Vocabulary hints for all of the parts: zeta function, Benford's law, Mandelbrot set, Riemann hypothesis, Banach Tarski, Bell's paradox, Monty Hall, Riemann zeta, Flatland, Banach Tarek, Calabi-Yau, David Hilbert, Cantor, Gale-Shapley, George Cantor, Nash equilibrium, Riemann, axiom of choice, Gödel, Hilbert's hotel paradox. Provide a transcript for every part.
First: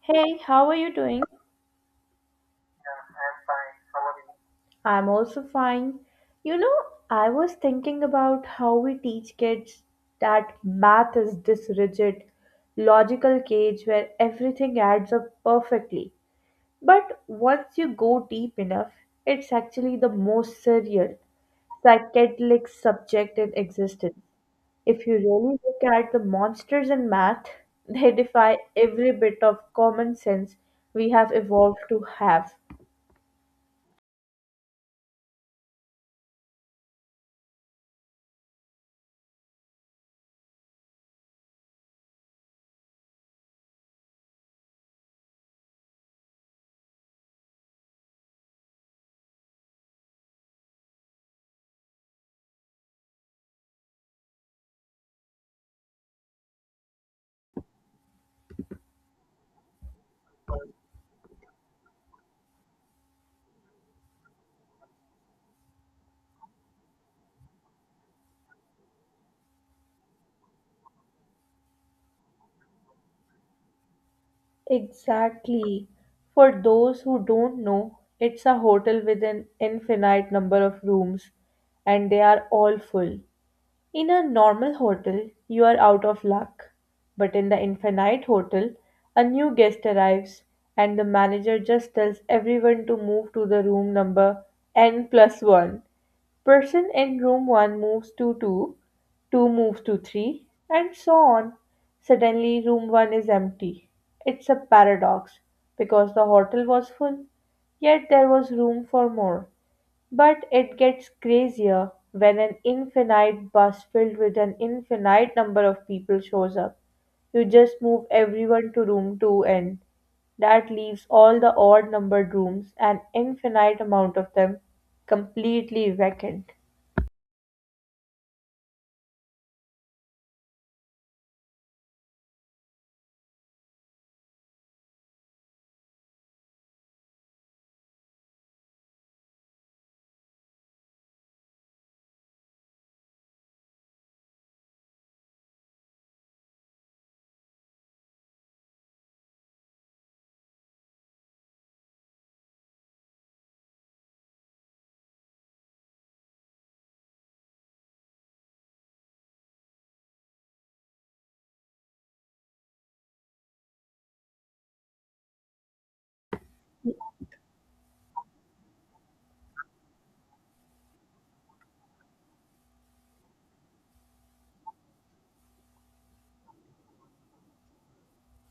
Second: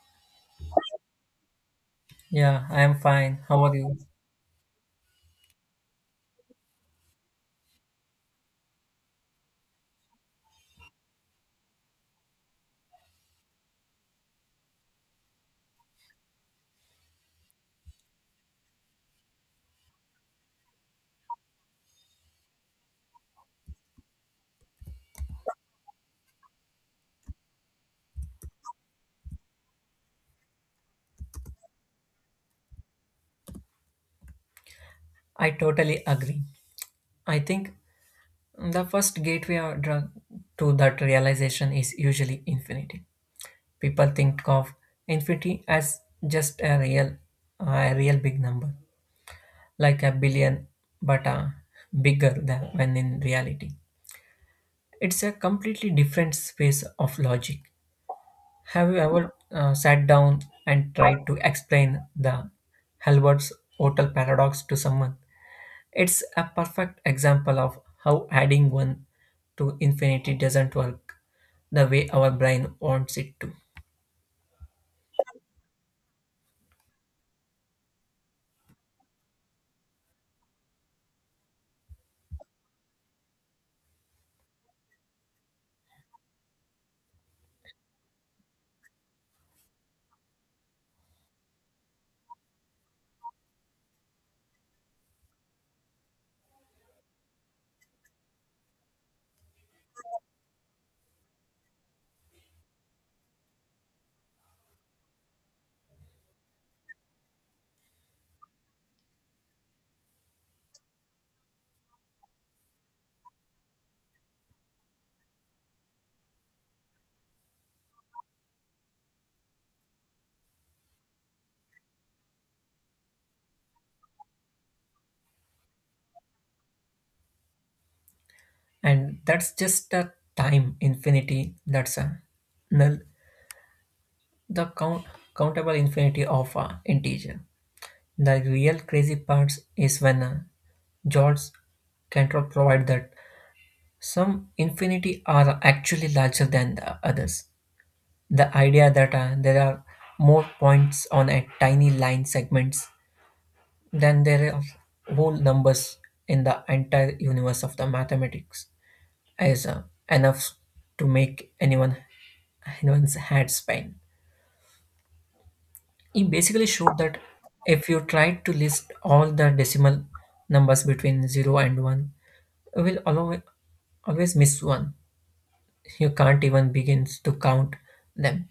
Hey, how are you doing? Yeah, I am fine. How are you? I'm also fine. You know, I was thinking about how we teach kids that math is this rigid, logical cage where everything adds up perfectly. But once you go deep enough, it's actually the most surreal, psychedelic subject in existence. If you really look at the monsters in math, they defy every bit of common sense we have evolved to have. I totally agree. I think the first gateway or drug to that realization is usually infinity. People think of infinity as just a real big number, like a billion, but bigger than when in reality. It's a completely different space of logic. Have you ever sat down and tried to explain the Hilbert's hotel paradox to someone? It's a perfect example of how adding one to infinity doesn't work the way our brain wants it to. Exactly. For those who don't know, it's a hotel with an infinite number of rooms, and they are all full. In a normal hotel, you are out of luck. But in the infinite hotel, a new guest arrives, and the manager just tells everyone to move to the room number n plus 1. Person in room 1 moves to 2, 2 moves to 3, and so on. Suddenly, room 1 is empty. It's a paradox because the hotel was full, yet there was room for more. But it gets crazier when an infinite bus filled with an infinite number of people shows up. You just move everyone to room 2, and that leaves all the odd numbered rooms, an infinite amount of them, completely vacant. And that's just a time infinity that's a null, the count, countable infinity of a integer. The real crazy part is when George Cantor provide that some infinity are actually larger than the others. The idea that there are more points on a tiny line segments then there are whole numbers in the entire universe of the mathematics is enough to make anyone's head spin. He basically showed that if you try to list all the decimal numbers between zero and one, you will allow always miss one. You can't even begin to count them.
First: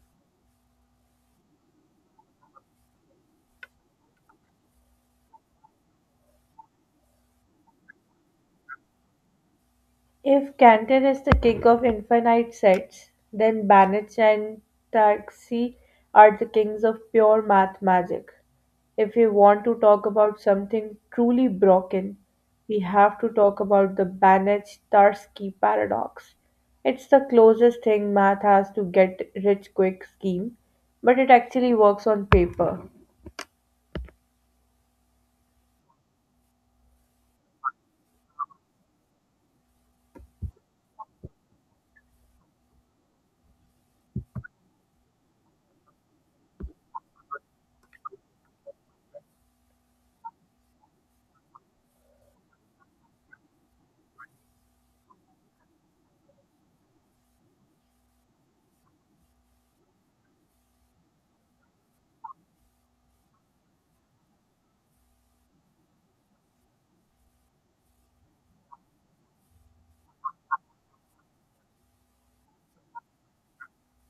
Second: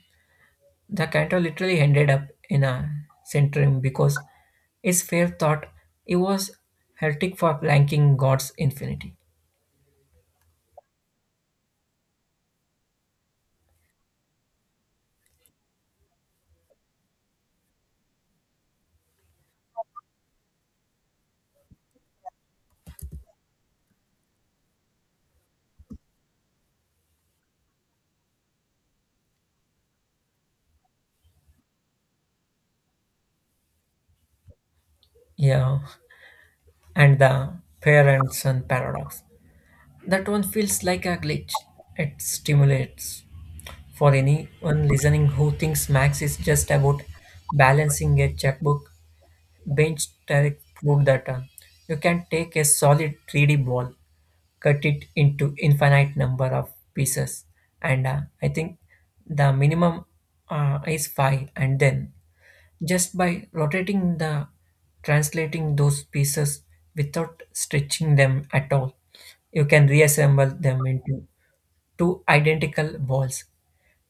The cantor literally ended up in a centurion because his fair thought he was heretic for blanking God's infinity. If Cantor is the king of infinite sets, then Banach and Tarski are the kings of pure math magic. If we want to talk about something truly broken, we have to talk about the Banach Tarski paradox. It's the closest thing math has to get rich quick scheme, but it actually works on paper. Yeah, and the parents and paradox. That one feels like a glitch. It stimulates for anyone listening who thinks Max is just about balancing a checkbook. Bench Tarek proved that you can take a solid 3D ball, cut it into infinite number of pieces, and I think the minimum is five, and then just by rotating the translating those pieces without stretching them at all, you can reassemble them into two identical balls,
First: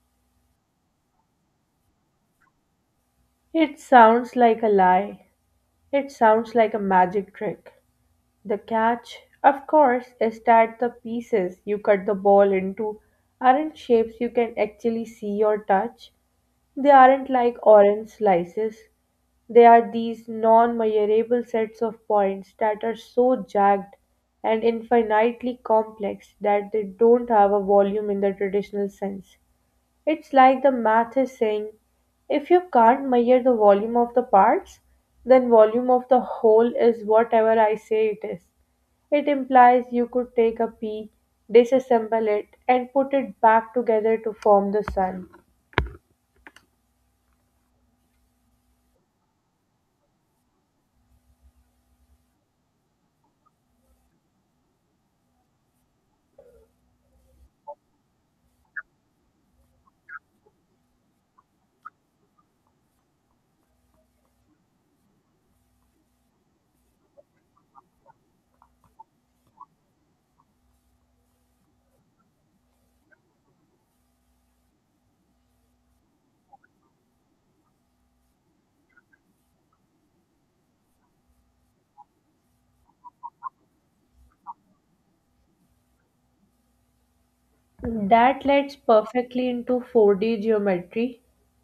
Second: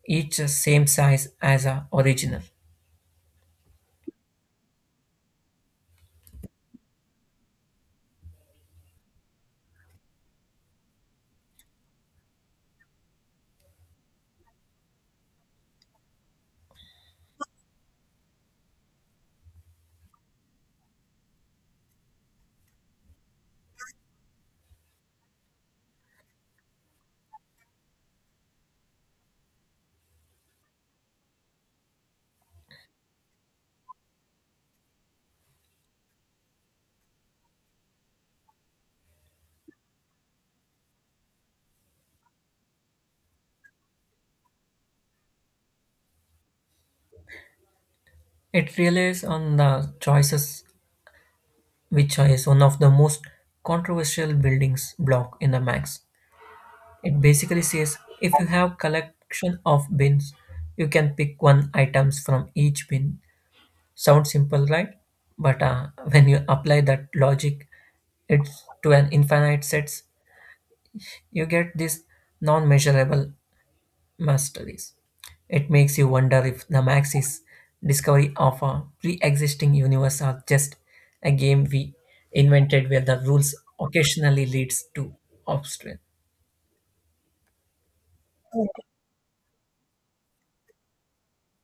each same size as a original. It sounds like a lie. It sounds like a magic trick. The catch, of course, is that the pieces you cut the ball into aren't shapes you can actually see or touch. They aren't like orange slices. They are these non measurable sets of points that are so jagged and infinitely complex that they don't have a volume in the traditional sense. It's like the math is saying, if you can't measure the volume of the parts, then volume of the whole is whatever I say it is. It implies you could take a pea, disassemble it, and put it back together to form the sun. It relies on the choices, which is one of the most controversial buildings block in the max. It basically says if you have collection of bins, you can pick one items from each bin. Sounds simple, right? But when you apply that logic it's to an infinite sets, you get these non-measurable masteries. It makes you wonder if the Maxis discovery of a pre-existing universe are just a game we invented where the rules occasionally leads to obstacle. That leads perfectly into 4D geometry.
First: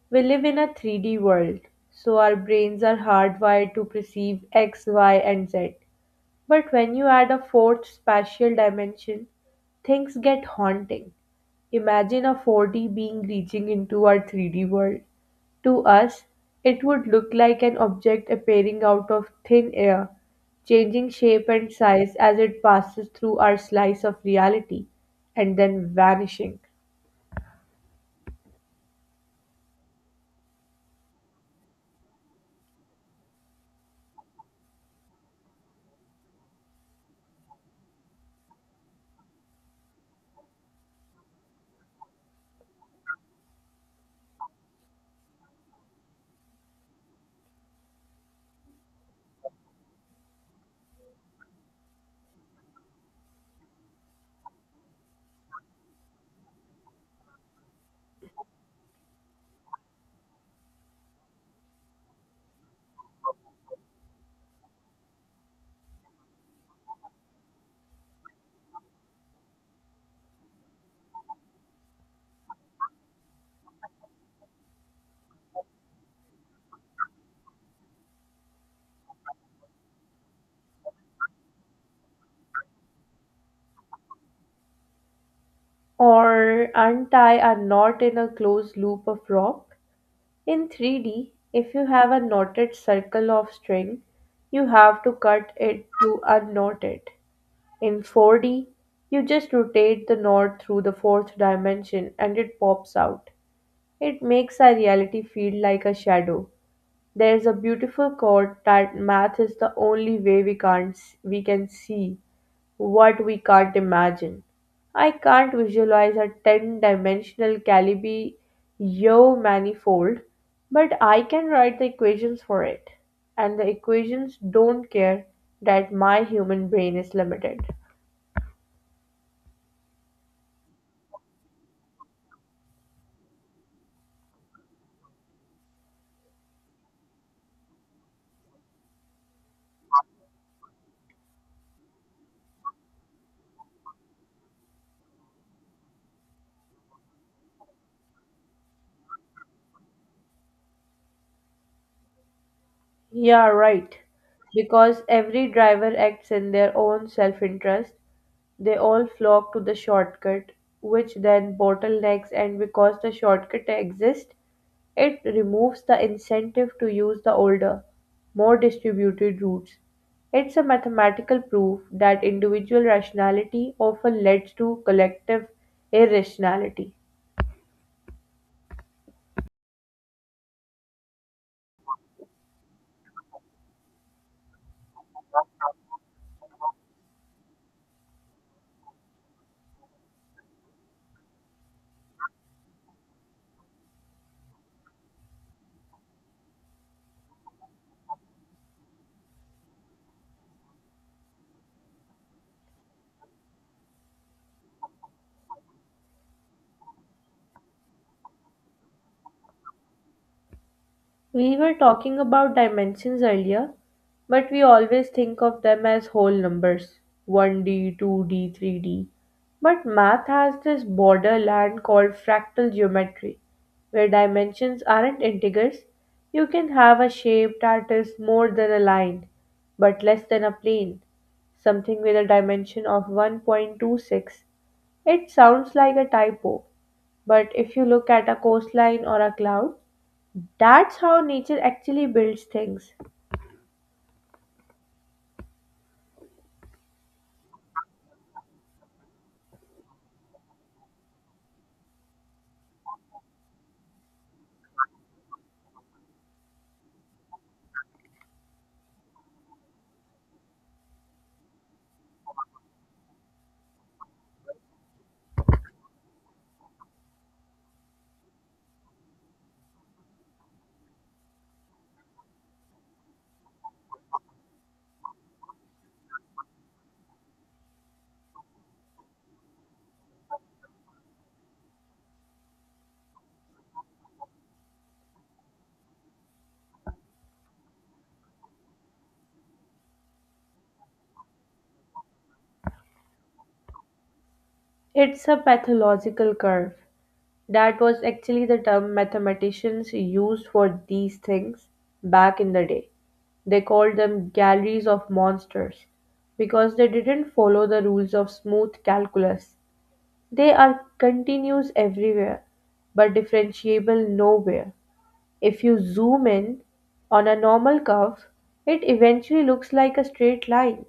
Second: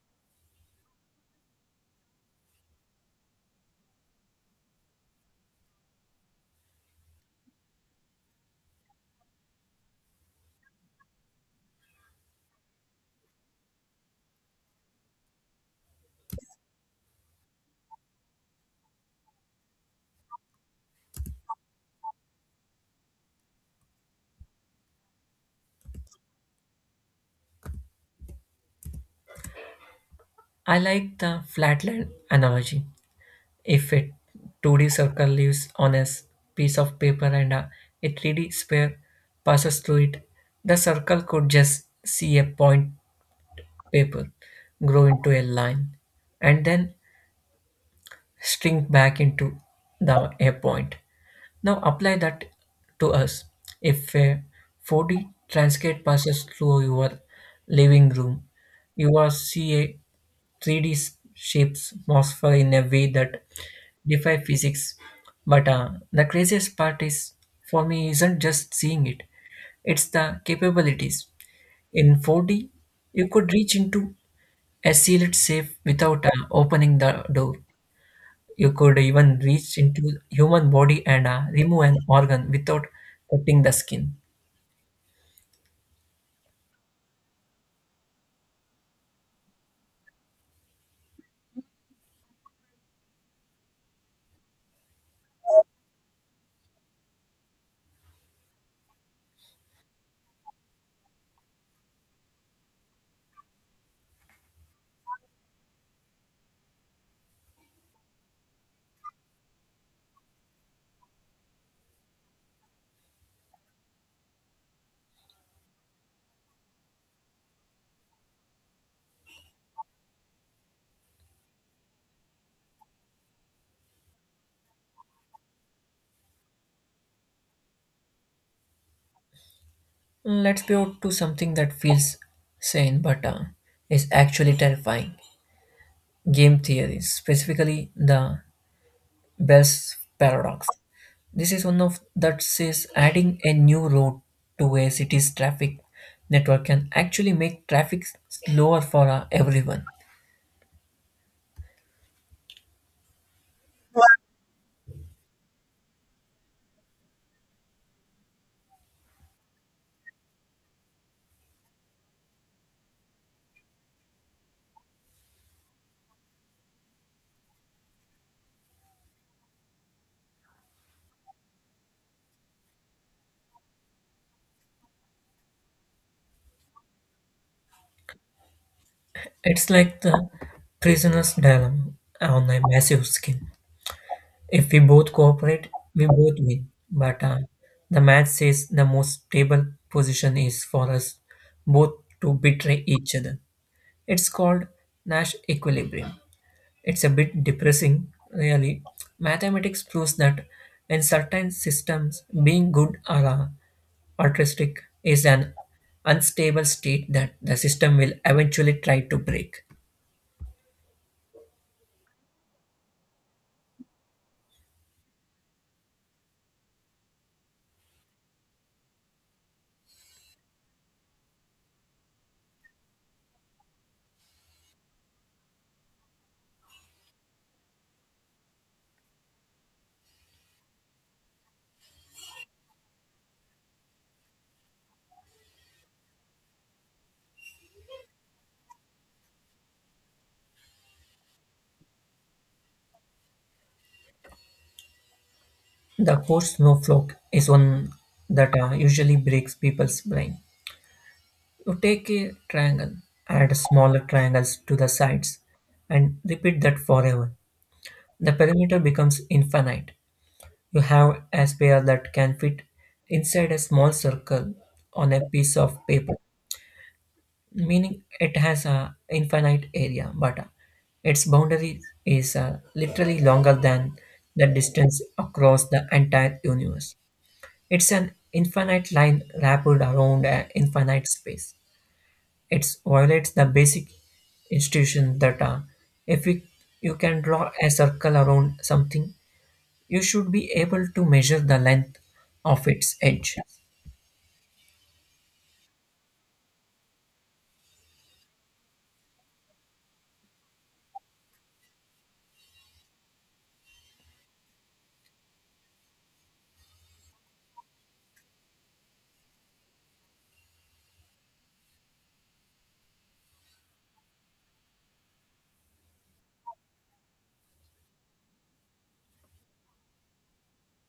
We live in a 3D world, so our brains are hardwired to perceive X, Y, and Z. But when you add a fourth spatial dimension, things get haunting. Imagine a 4D being reaching into our 3D world. To us, it would look like an object appearing out of thin air, changing shape and size as it passes through our slice of reality, and then vanishing. I like the flatland analogy. If a 2D circle lives on a piece of paper and a 3D sphere passes through it, the circle could just see a point paper grow into a line and then shrink back into the a point. Now apply that to us. If a 4D transcript passes through your living room, you will see a 3D shapes monster in a way that defy physics. But the craziest part is for me isn't just seeing it; it's the capabilities. In 4D, you could reach into a sealed safe without opening the door. You could even reach into human body and remove an organ without cutting the skin. Or untie a knot in a closed loop of rock. In 3D, if you have a knotted circle of string, you have to cut it to unknot it. In 4D, you just rotate the knot through the fourth dimension and it pops out. It makes our reality feel like a shadow. There's a beautiful quote that math is the only way we can't we can see what we can't imagine. I can't visualize a 10 dimensional Calabi-Yau manifold, but I can write the equations for it. And the equations don't care that my human brain is limited. Mm, let's pivot to something that feels sane but is actually terrifying. Game theory, specifically the Bell's paradox. This is one of that says adding a new road to a city's traffic network can actually make traffic slower for everyone. Yeah, right. Because every driver acts in their own self interest, they all flock to the shortcut, which then bottlenecks, and because the shortcut exists, it removes the incentive to use the older, more distributed routes. It's a mathematical proof that individual rationality often leads to collective irrationality. It's like the prisoner's dilemma on a massive scale. If we both cooperate, we both win. But the match says the most stable position is for us both to betray each other. It's called Nash equilibrium. It's a bit depressing, really. Mathematics proves that in certain systems, being good or altruistic is an unstable state that the system will eventually try to break. We were talking about dimensions earlier, but we always think of them as whole numbers: 1D, 2D, 3D. But math has this borderland called fractal geometry, where dimensions aren't integers. You can have a shape that is more than a line, but less than a plane, something with a dimension of 1.26. It sounds like a typo, but if you look at a coastline or a cloud, that's how nature actually builds things. The post snowflake is one that usually breaks people's brain. You take a triangle, add smaller triangles to the sides, and repeat that forever. The perimeter becomes infinite. You have a sphere that can fit inside a small circle on a piece of paper, meaning it has an infinite area, but its boundary is literally longer than the distance across the entire universe. It's an infinite line wrapped around an infinite space. It violates the basic institution that if you can draw a circle around something, you should be able to measure the length of its edge. It's a pathological curve. That was actually the term mathematicians used for these things back in the day. They called them galleries of monsters because they didn't follow the rules of smooth calculus. They are continuous everywhere but differentiable nowhere. If you zoom in on a normal curve, it eventually looks like a straight line.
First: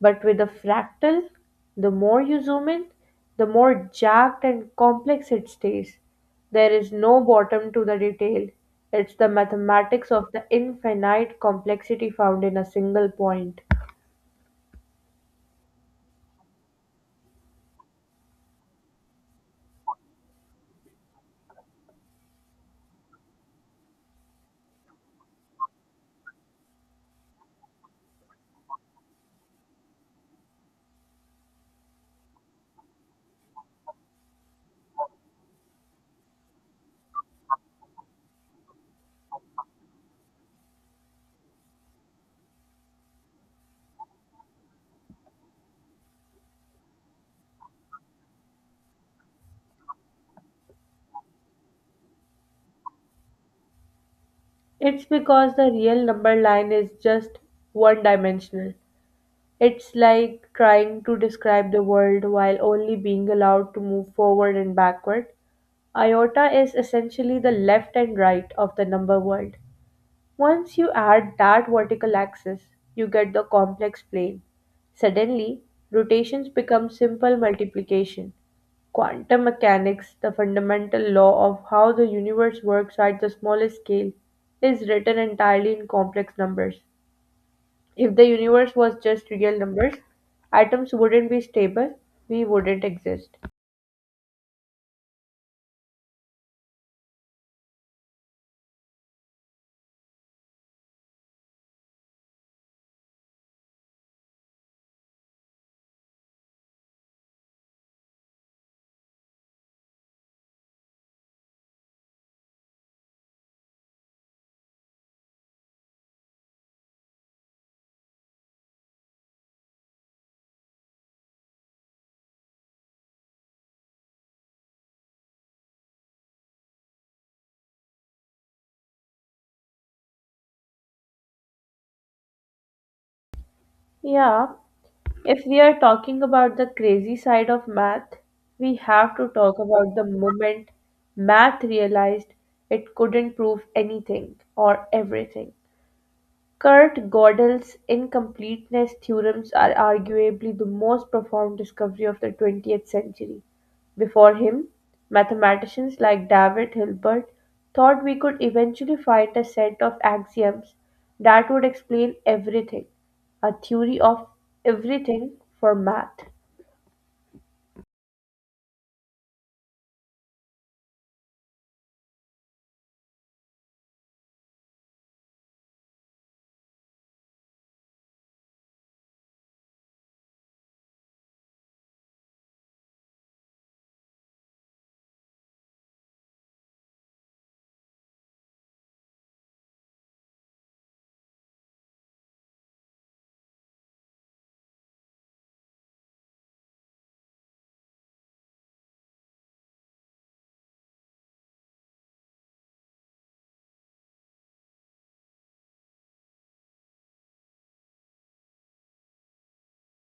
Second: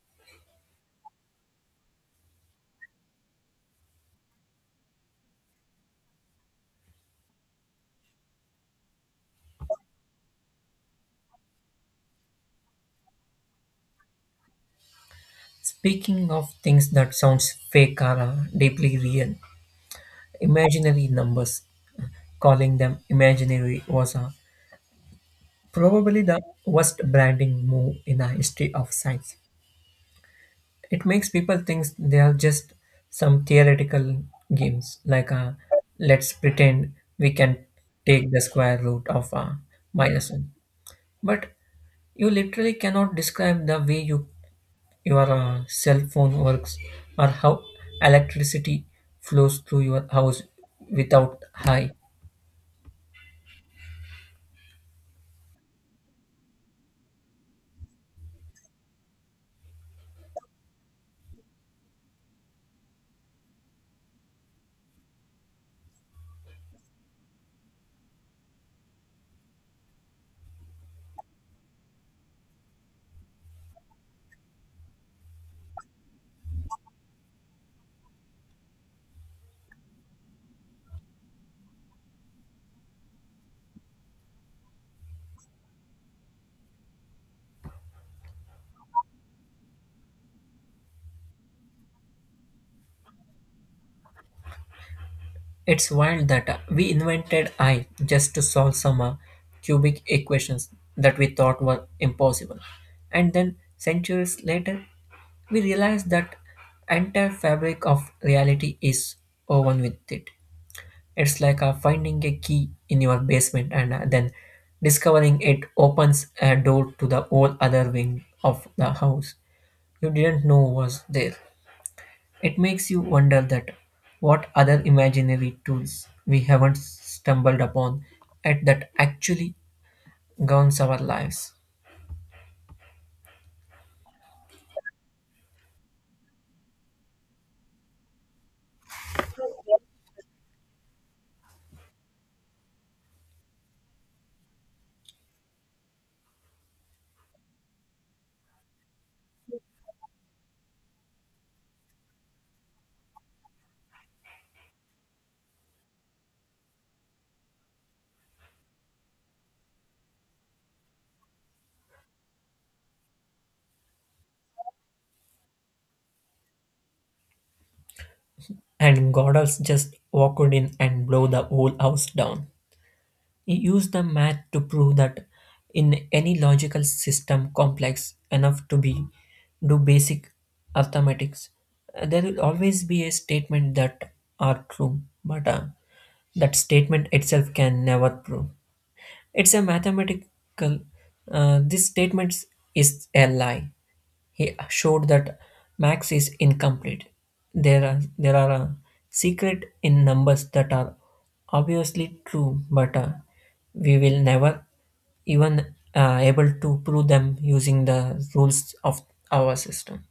But with a fractal, the more you zoom in, the more jagged and complex it stays. There is no bottom to the detail. It's the mathematics of the infinite complexity found in a single point. Speaking of things that sounds fake or deeply real, imaginary numbers, calling them imaginary was probably the worst branding move in the history of science. It makes people think they are just some theoretical games like let's pretend we can take the square root of minus 1, but you literally cannot describe the way your cell phone works or how electricity flows through your house without high. It's because the real number line is just one dimensional. It's like trying to describe the world while only being allowed to move forward and backward. Iota is essentially the left and right of the number world. Once you add that vertical axis, you get the complex plane. Suddenly, rotations become simple multiplication. Quantum mechanics, the fundamental law of how the universe works at the smallest scale, is written entirely in complex numbers. If the universe was just real numbers, atoms wouldn't be stable, we wouldn't exist. It's wild that we invented I just to solve some cubic equations that we thought were impossible, and then centuries later we realize that entire fabric of reality is woven with it. It's like finding a key in your basement and then discovering it opens a door to the whole other wing of the house you didn't know was there. It makes you wonder that what other imaginary tools we haven't stumbled upon at that actually governs our lives. Yeah, if we are talking about the crazy side of math, we have to talk about the moment math realized it couldn't prove anything or everything. Kurt Gödel's incompleteness theorems are arguably the most profound discovery of the 20th century. Before him, mathematicians like David Hilbert thought we could eventually find a set of axioms that would explain everything, a theory of everything for math. And Goddard's just walked in and blow the whole house down. He used the math to prove that in any logical system complex enough to be do basic arithmetics, there will always be a statement that are true, but that statement itself can never prove. It's a mathematical. This statement is a lie. He showed that Max is incomplete. There are secret in numbers that are obviously true, but we will never even able to prove them using the rules of our system.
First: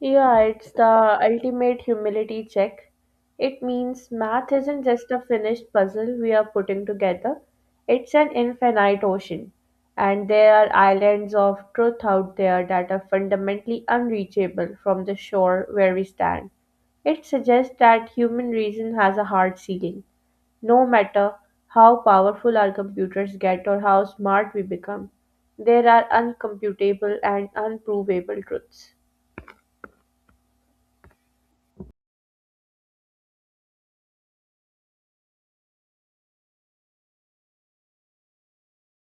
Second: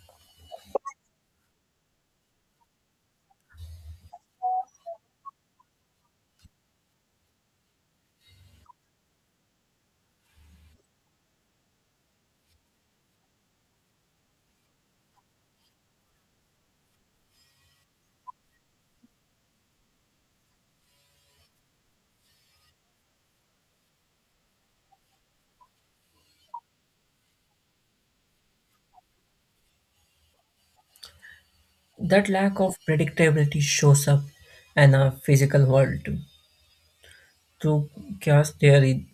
Yeah, it's the ultimate humility check. It means math isn't just a finished puzzle we are putting together, it's an infinite ocean. And there are islands of truth out there that are fundamentally unreachable from the shore where we stand. It suggests that human reason has a hard ceiling, no matter how powerful our computers get or how smart we become. There are uncomputable and unprovable truths. That lack of predictability shows up in our physical world too. Through chaos theory,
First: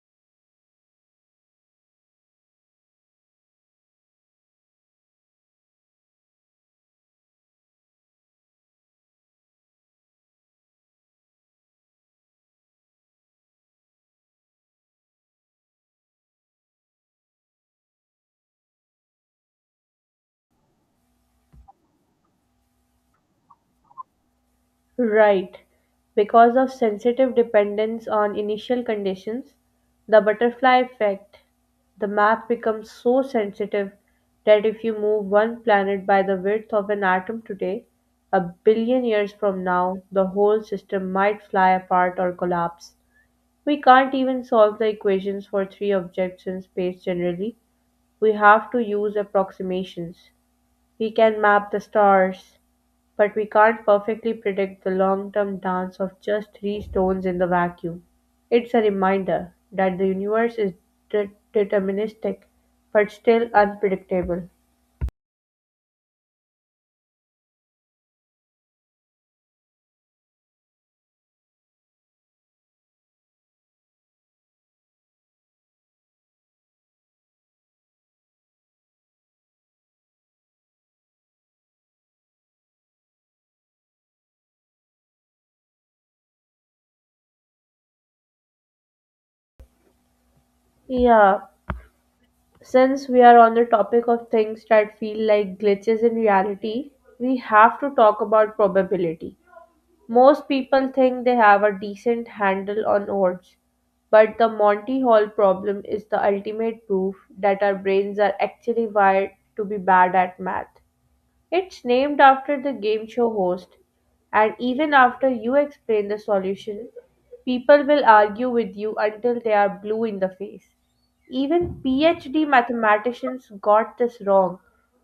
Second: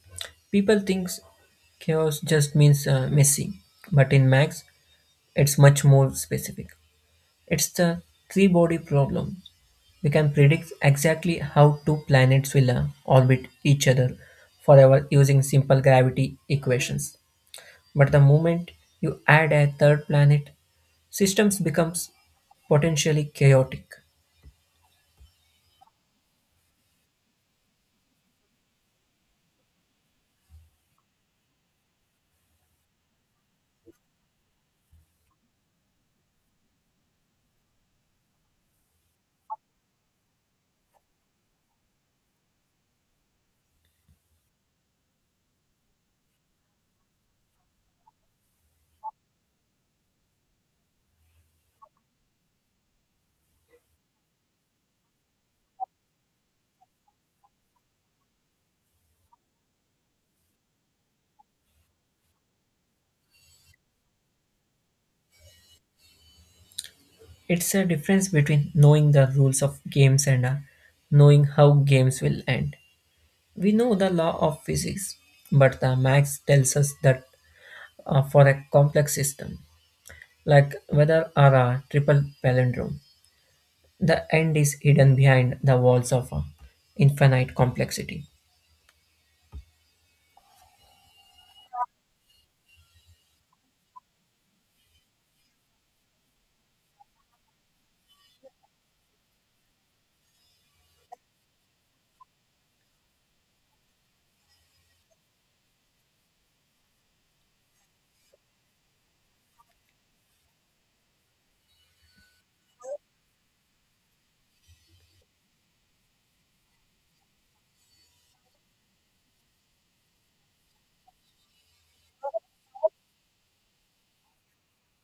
people think chaos just means messy, but in Max, it's much more specific. It's the three body problem. We can predict exactly how two planets will orbit each other forever using simple gravity equations. But the moment you add a third planet, systems becomes potentially chaotic. Right. Because of sensitive dependence on initial conditions, the butterfly effect, the map becomes so sensitive that if you move one planet by the width of an atom today, a billion years from now, the whole system might fly apart or collapse. We can't even solve the equations for three objects in space generally. We have to use approximations. We can map the stars, but we can't perfectly predict the long-term dance of just three stones in the vacuum. It's a reminder that the universe is deterministic but still unpredictable. It's a difference between knowing the rules of games and knowing how games will end. We know the law of physics, but the max tells us that for a complex system, like whether are a triple palindrome, the end is hidden behind the walls of a infinite complexity. Yeah, since we are on the topic of things that feel like glitches in reality, we have to talk about probability. Most people think they have a decent handle on odds, but the Monty Hall problem is the ultimate proof that our brains are actually wired to be bad at math. It's named after the game show host, and even after you explain the solution, people will argue with you until they are blue in the face. Even PhD mathematicians got this wrong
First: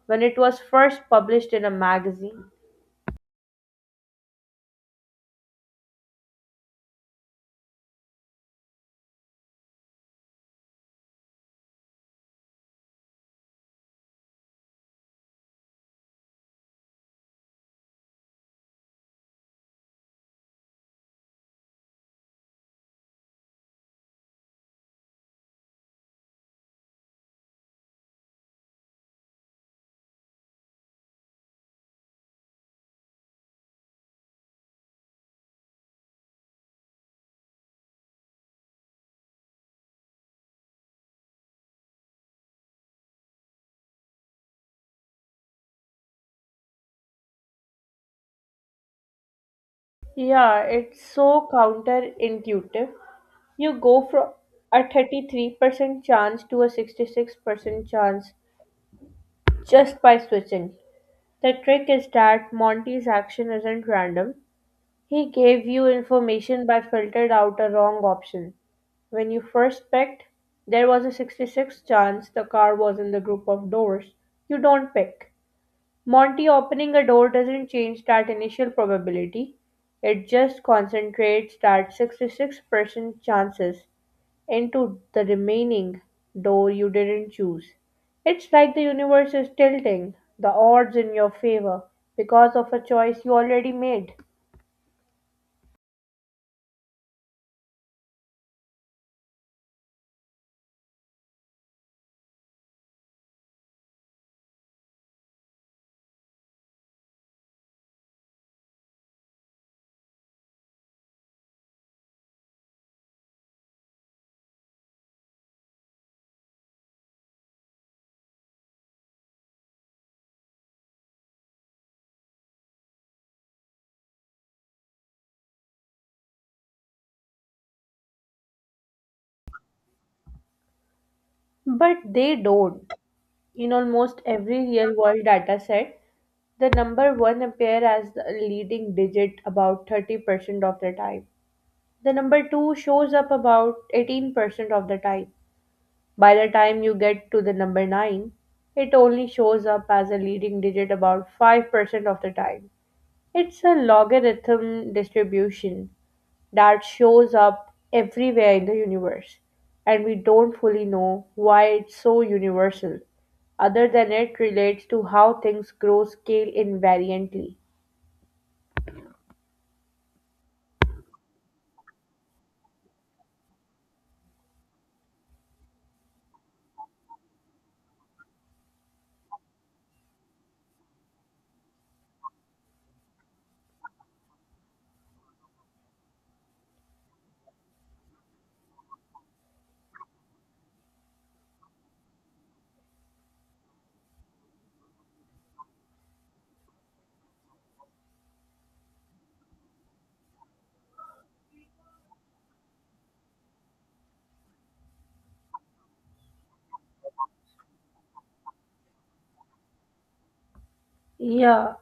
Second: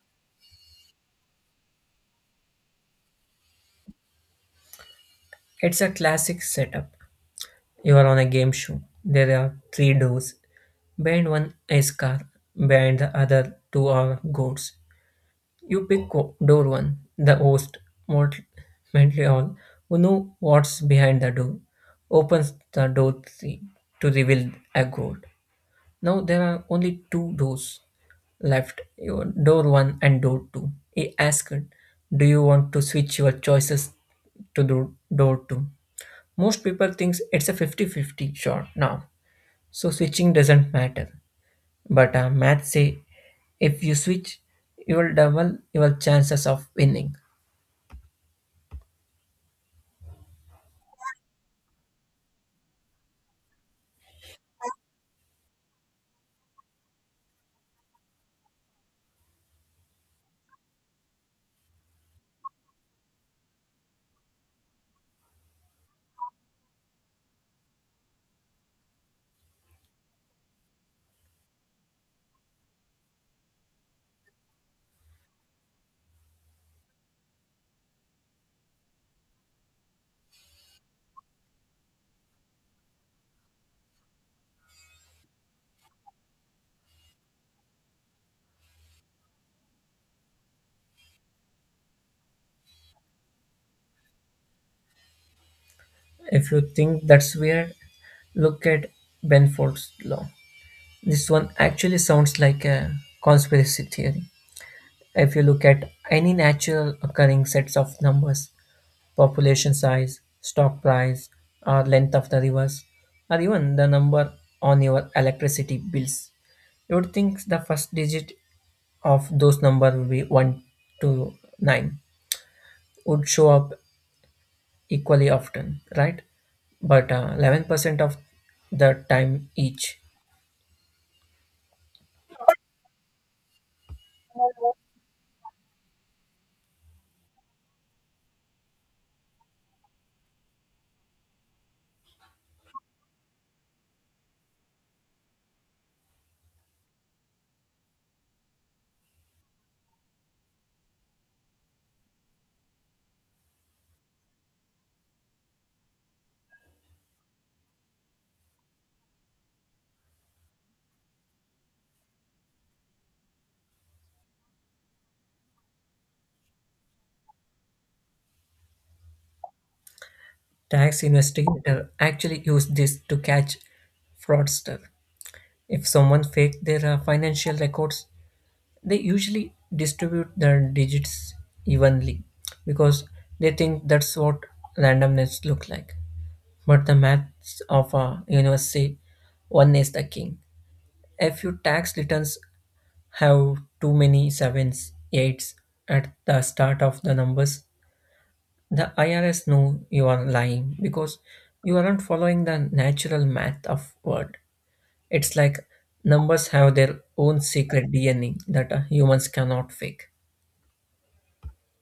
when it was first published in a magazine. It's a classic setup. You are on a game show. There are three doors. Behind one is car. Behind the other two are goats. You pick door one. The host, mort- mentally all, who know what's behind the door, opens the door three to reveal a goat. Now there are only two doors left, your door one and door two. He asked, do you want to switch your choices to door two? Most people think it's a 50-50 shot now, so switching doesn't matter. But math say if you switch, you will double your chances of winning. Yeah, it's so counterintuitive. You go from a 33% chance to a 66% chance just by switching. The trick is that Monty's action isn't random. He gave you information by filtered out a wrong option. When you first picked, there was a 66 chance the car was in the group of doors. You don't pick. Monty opening a door doesn't change that initial probability, it just concentrates that 66% chances into the remaining door you didn't choose. It's like the universe is tilting the odds in your favor because of a choice you already made. If you think that's weird, look at Benford's law. This one actually sounds like a conspiracy theory. If you look at any natural occurring sets of numbers, population size, stock price, or length of the rivers, or even the number on your electricity bills. You would think the first digit of those numbers would be 1 to 9 would show up equally often, right? But 11% of the time each. But they don't. In almost every real world data set, the number 1 appears as the leading digit about 30% of the time. The number 2 shows up about 18% of the time. By the time you get to the number 9, it only shows up as a leading digit about 5% of the time. It's a logarithm distribution that shows up everywhere in the universe, and we don't fully know why it's so universal, other than it relates to how things grow scale invariantly. Tax investigator actually use this to catch fraudster. If someone faked their financial records, they usually distribute their digits evenly because they think that's what randomness look like, but the maths of a universe say one is the king. If your tax returns have too many sevens eights at the start of the numbers, the IRS know you are lying because you aren't following the natural math of word. It's like numbers have their own secret DNA that humans cannot fake. Yeah,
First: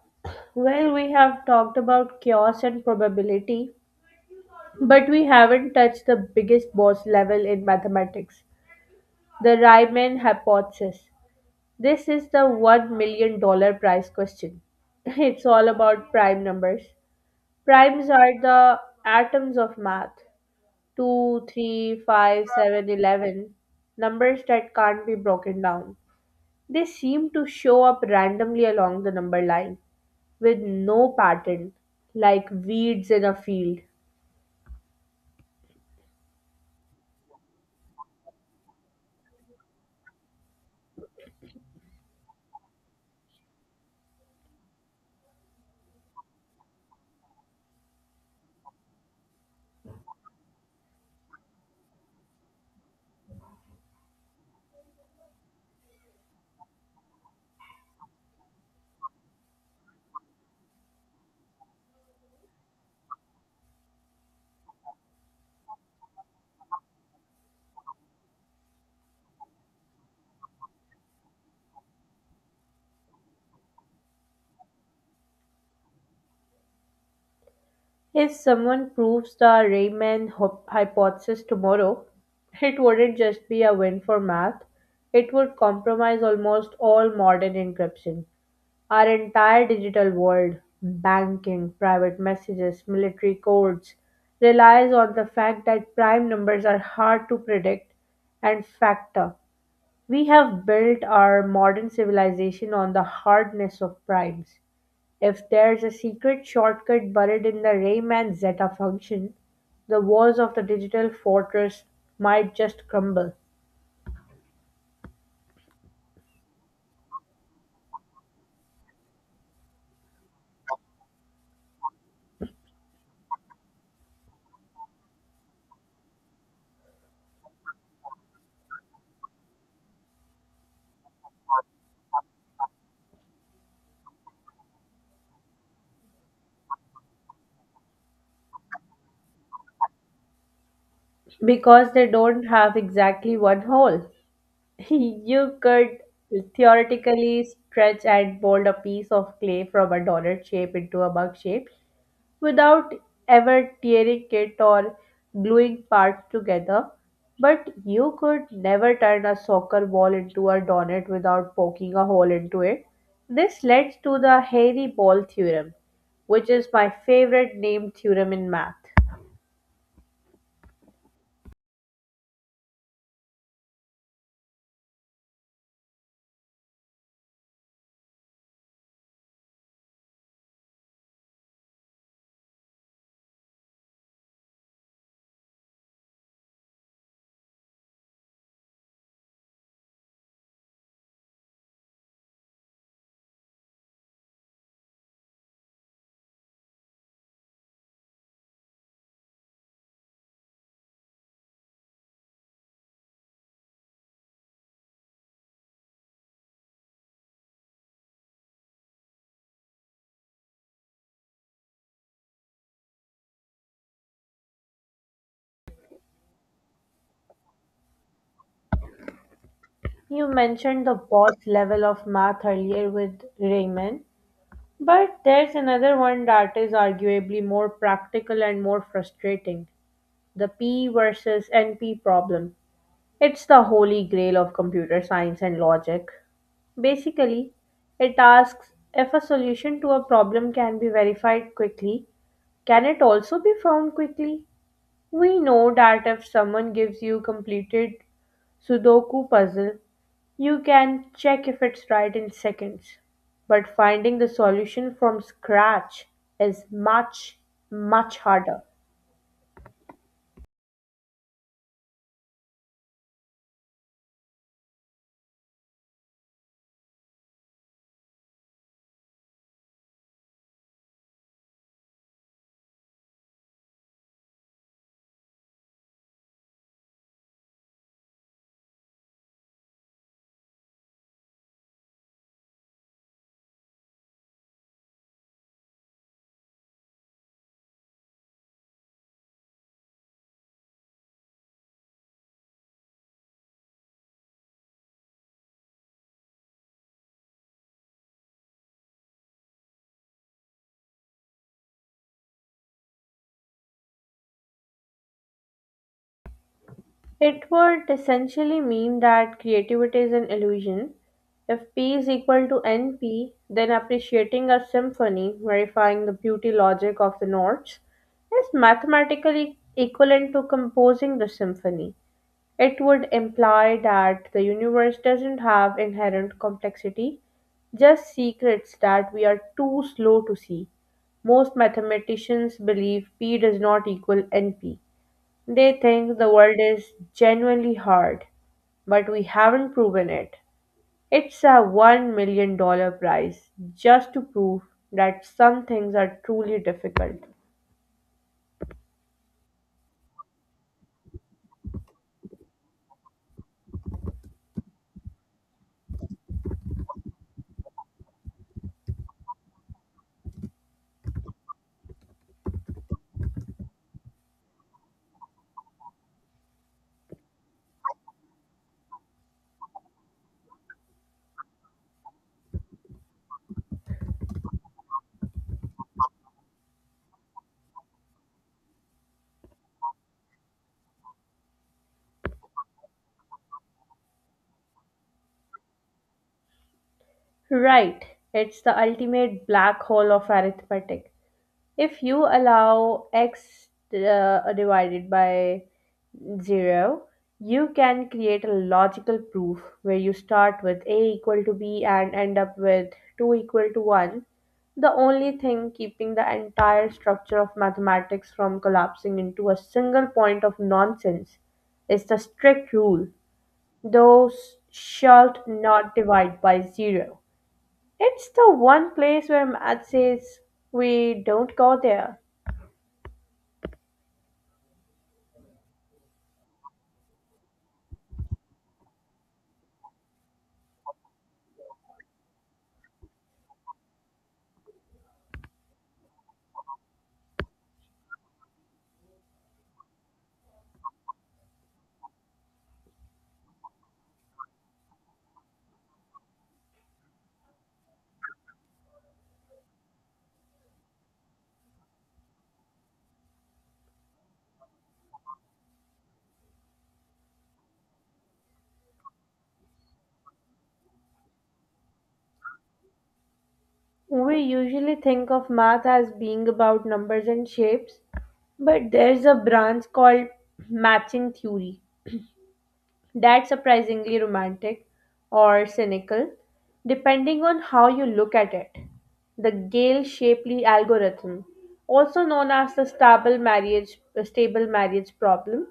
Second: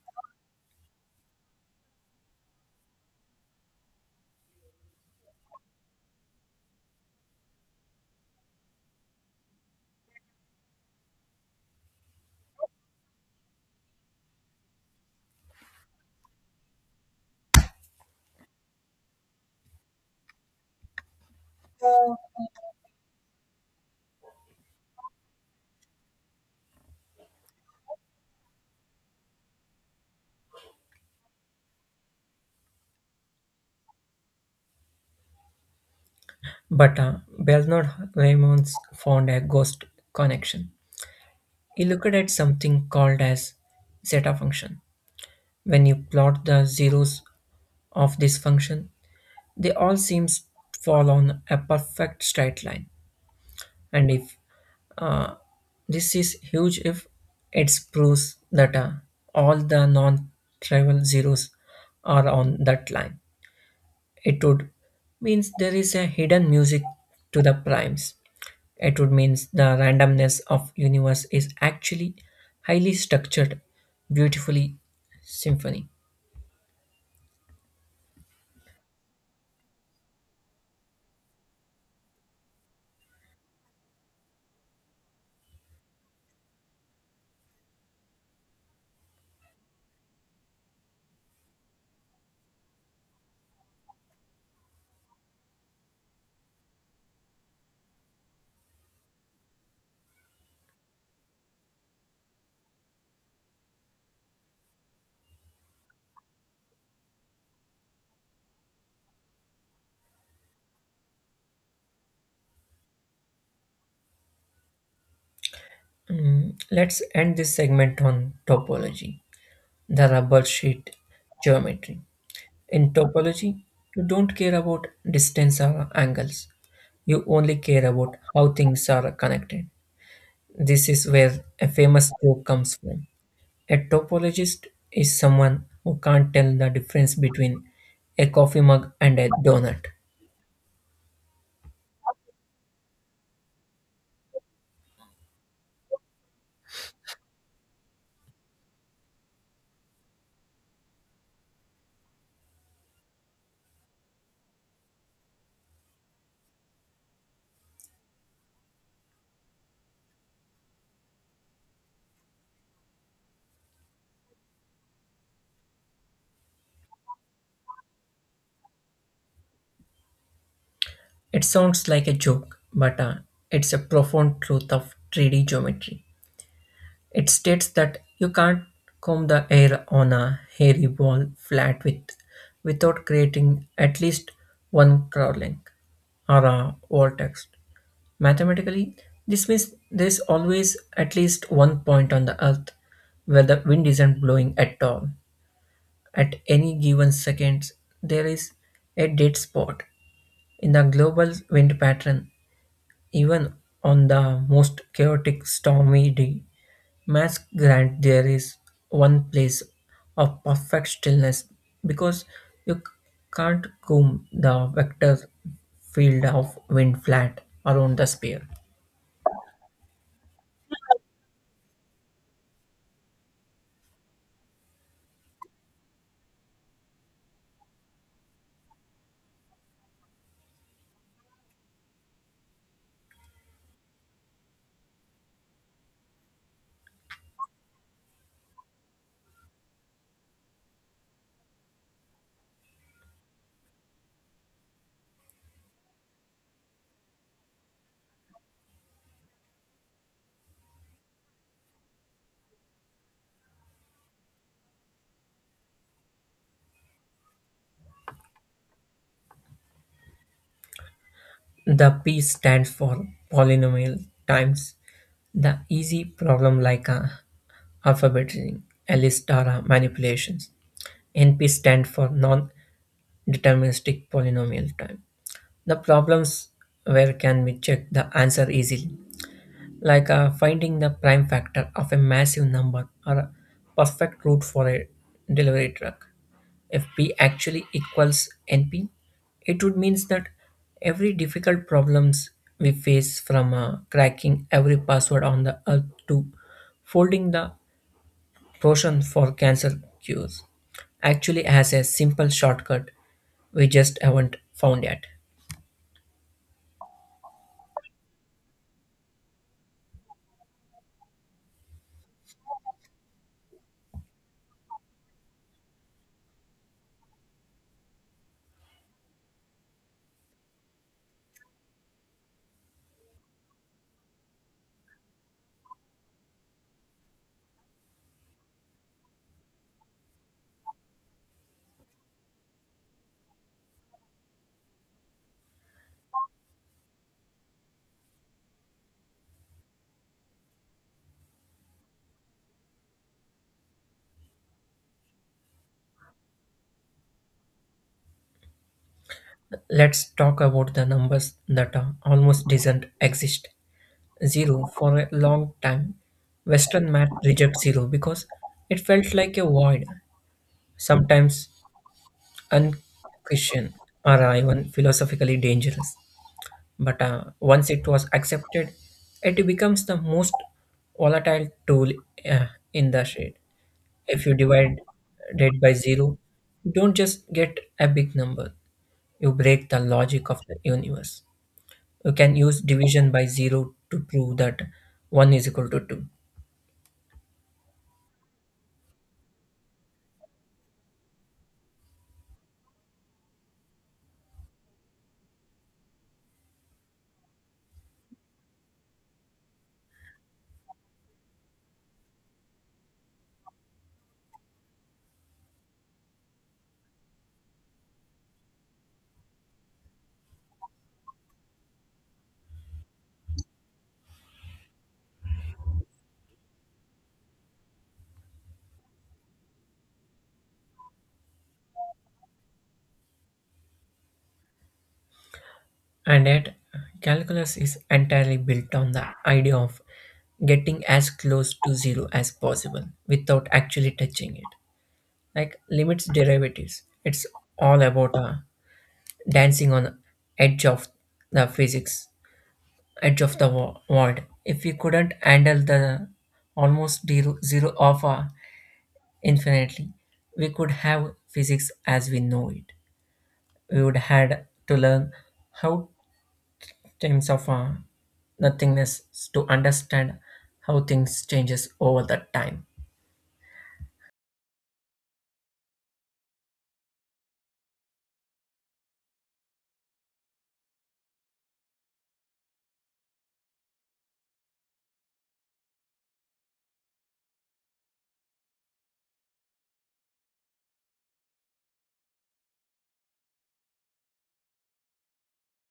well, we have talked about chaos and probability, but we haven't touched the biggest boss level in mathematics, the Riemann hypothesis. This is the $1 million dollar prize question. It's all about prime numbers. Primes are the atoms of math. 2, 3, 5, 7, 11, numbers that can't be broken down. They seem to show up randomly along the number line with no pattern, like weeds in a field. But Bernard Raymond's found a ghost connection. He looked at something called as zeta function. When you plot the zeros of this function, they all seem to fall on a perfect straight line. And if uh, this is huge, if it proves that all the non-trivial zeros are on that line, it would means there is a hidden music to the primes. It would mean the randomness of universe is actually highly structured, beautifully symphony. If someone proves the hypothesis tomorrow, it wouldn't just be a win for math, it would compromise almost all modern encryption. Our entire digital world, banking, private messages, military codes, relies on the fact that prime numbers are hard to predict and factor. We have built our modern civilization on the hardness of primes. If there's a secret shortcut buried in the Riemann zeta function, the walls of the digital fortress might just crumble Mm, let's end this segment on topology, the rubber sheet geometry. In topology, you don't care about distance or angles. You only care about how things are connected. This is where a famous joke comes from. A topologist is someone who can't tell the difference between a coffee mug and a donut. because they don't have exactly one hole. You could theoretically stretch and mold a piece of clay from a donut shape into a mug shape without ever tearing it or gluing parts together. But you could never turn a soccer ball into a donut without poking a hole into it. This leads to the hairy ball theorem, which is my favorite name theorem in math. It sounds like a joke, but it's a profound truth of 3D geometry. It states that you can't comb the air on a hairy ball flat without creating at least one crawling or a vortex. Mathematically, this means there's always at least one point on the earth where the wind isn't blowing at all. At any given second, there is a dead spot in the global wind pattern even on the most chaotic stormy day. Mask grant there is one place of perfect stillness because you can't comb the vector field of wind flat around the sphere. You mentioned the boss level of math earlier with Raymond, but there's another one that is arguably more practical and more frustrating, the P versus NP problem. It's the holy grail of computer science and logic. Basically, it asks, if a solution to a problem can be verified quickly, can it also be found quickly? We know that if someone gives you completed Sudoku puzzle, you can check if it's right in seconds. But finding the solution from scratch is much, much harder. The P stands for polynomial times, the easy problem like alphabetizing ring, Alice Tara manipulations. NP stand for non-deterministic polynomial time. The problems where can be check the answer easily, like finding the prime factor of a massive number or a perfect route for a delivery truck. If P actually equals NP, it would mean that every difficult problems we face, from cracking every password on the earth to folding the potion for cancer cures, actually has a simple shortcut we just haven't found yet. It would essentially mean that creativity is an illusion. If P is equal to NP, then appreciating a symphony, verifying the beauty logic of the notes, is mathematically equivalent to composing the symphony. It would imply that the universe doesn't have inherent complexity, just secrets that we are too slow to see. Most mathematicians believe P does not equal NP. They think the world is genuinely hard, but we haven't proven it. It's a $1 million dollar prize just to prove that some things are truly difficult. Let's talk about the numbers that are almost doesn't exist. Zero for a long time. Western math rejects zero because it felt like a void, sometimes unchristian or even philosophically dangerous. But once it was accepted, it becomes the most volatile tool uh, in the shade. If you divide it by zero, you don't just get a big number, you break the logic of the universe. You can use division by 0 to prove that 1 is equal to 2. Right, it's the ultimate black hole of arithmetic. If you allow x divided by 0, you can create a logical proof where you start with a equal to b and end up with 2 equal to 1. The only thing keeping the entire structure of mathematics from collapsing into a single point of nonsense is the strict rule: those shalt not divide by 0. It's the one place where math says we don't go there. And yet, calculus is entirely built on the idea of getting as close to 0 as possible without actually touching it. Like limits derivatives, it's all about dancing on edge of the physics, edge of the world. If we couldn't handle the zero of infinitely, we could have physics as we know it. We would had to learn how times of nothingness to understand how things changes over the time. We usually think of math as being about numbers and shapes, but there's a branch called matching theory that's surprisingly romantic or cynical, depending on how you look at it. The Gale-Shapley algorithm, also known as the stable marriage problem,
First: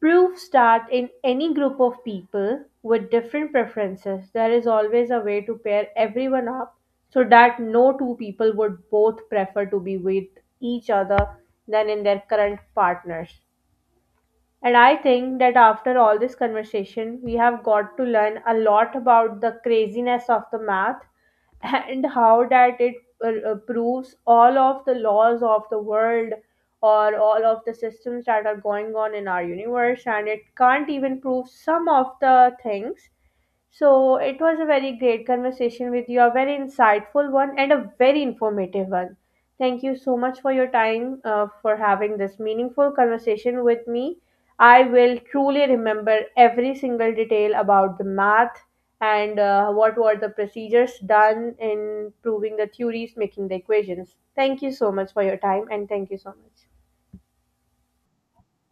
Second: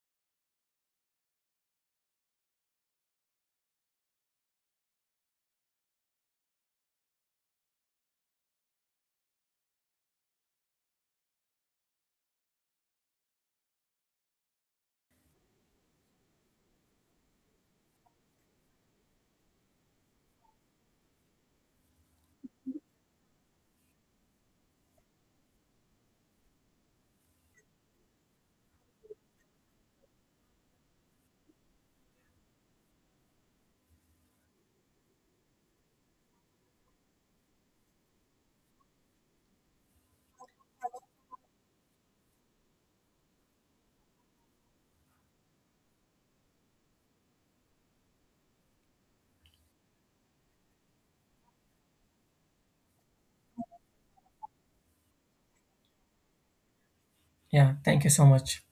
proof that in any group of people with different preferences, there is always a way to pair everyone up so that no two people would both prefer to be with each other than in their current partners. And I think that after all this conversation, we have got to learn a lot about the craziness of the math and how that it proves all of the laws of the world or all of the systems that are going on in our universe, and it can't even prove some of the things. So, it was a very great conversation with you, a very insightful one, and a very informative one. Thank you so much for your time, for having this meaningful conversation with me. I will truly remember every single detail about the math and what were the procedures done in proving the theories, making the equations. Thank you so much for your time, and thank you so much. Yeah, thank you so much.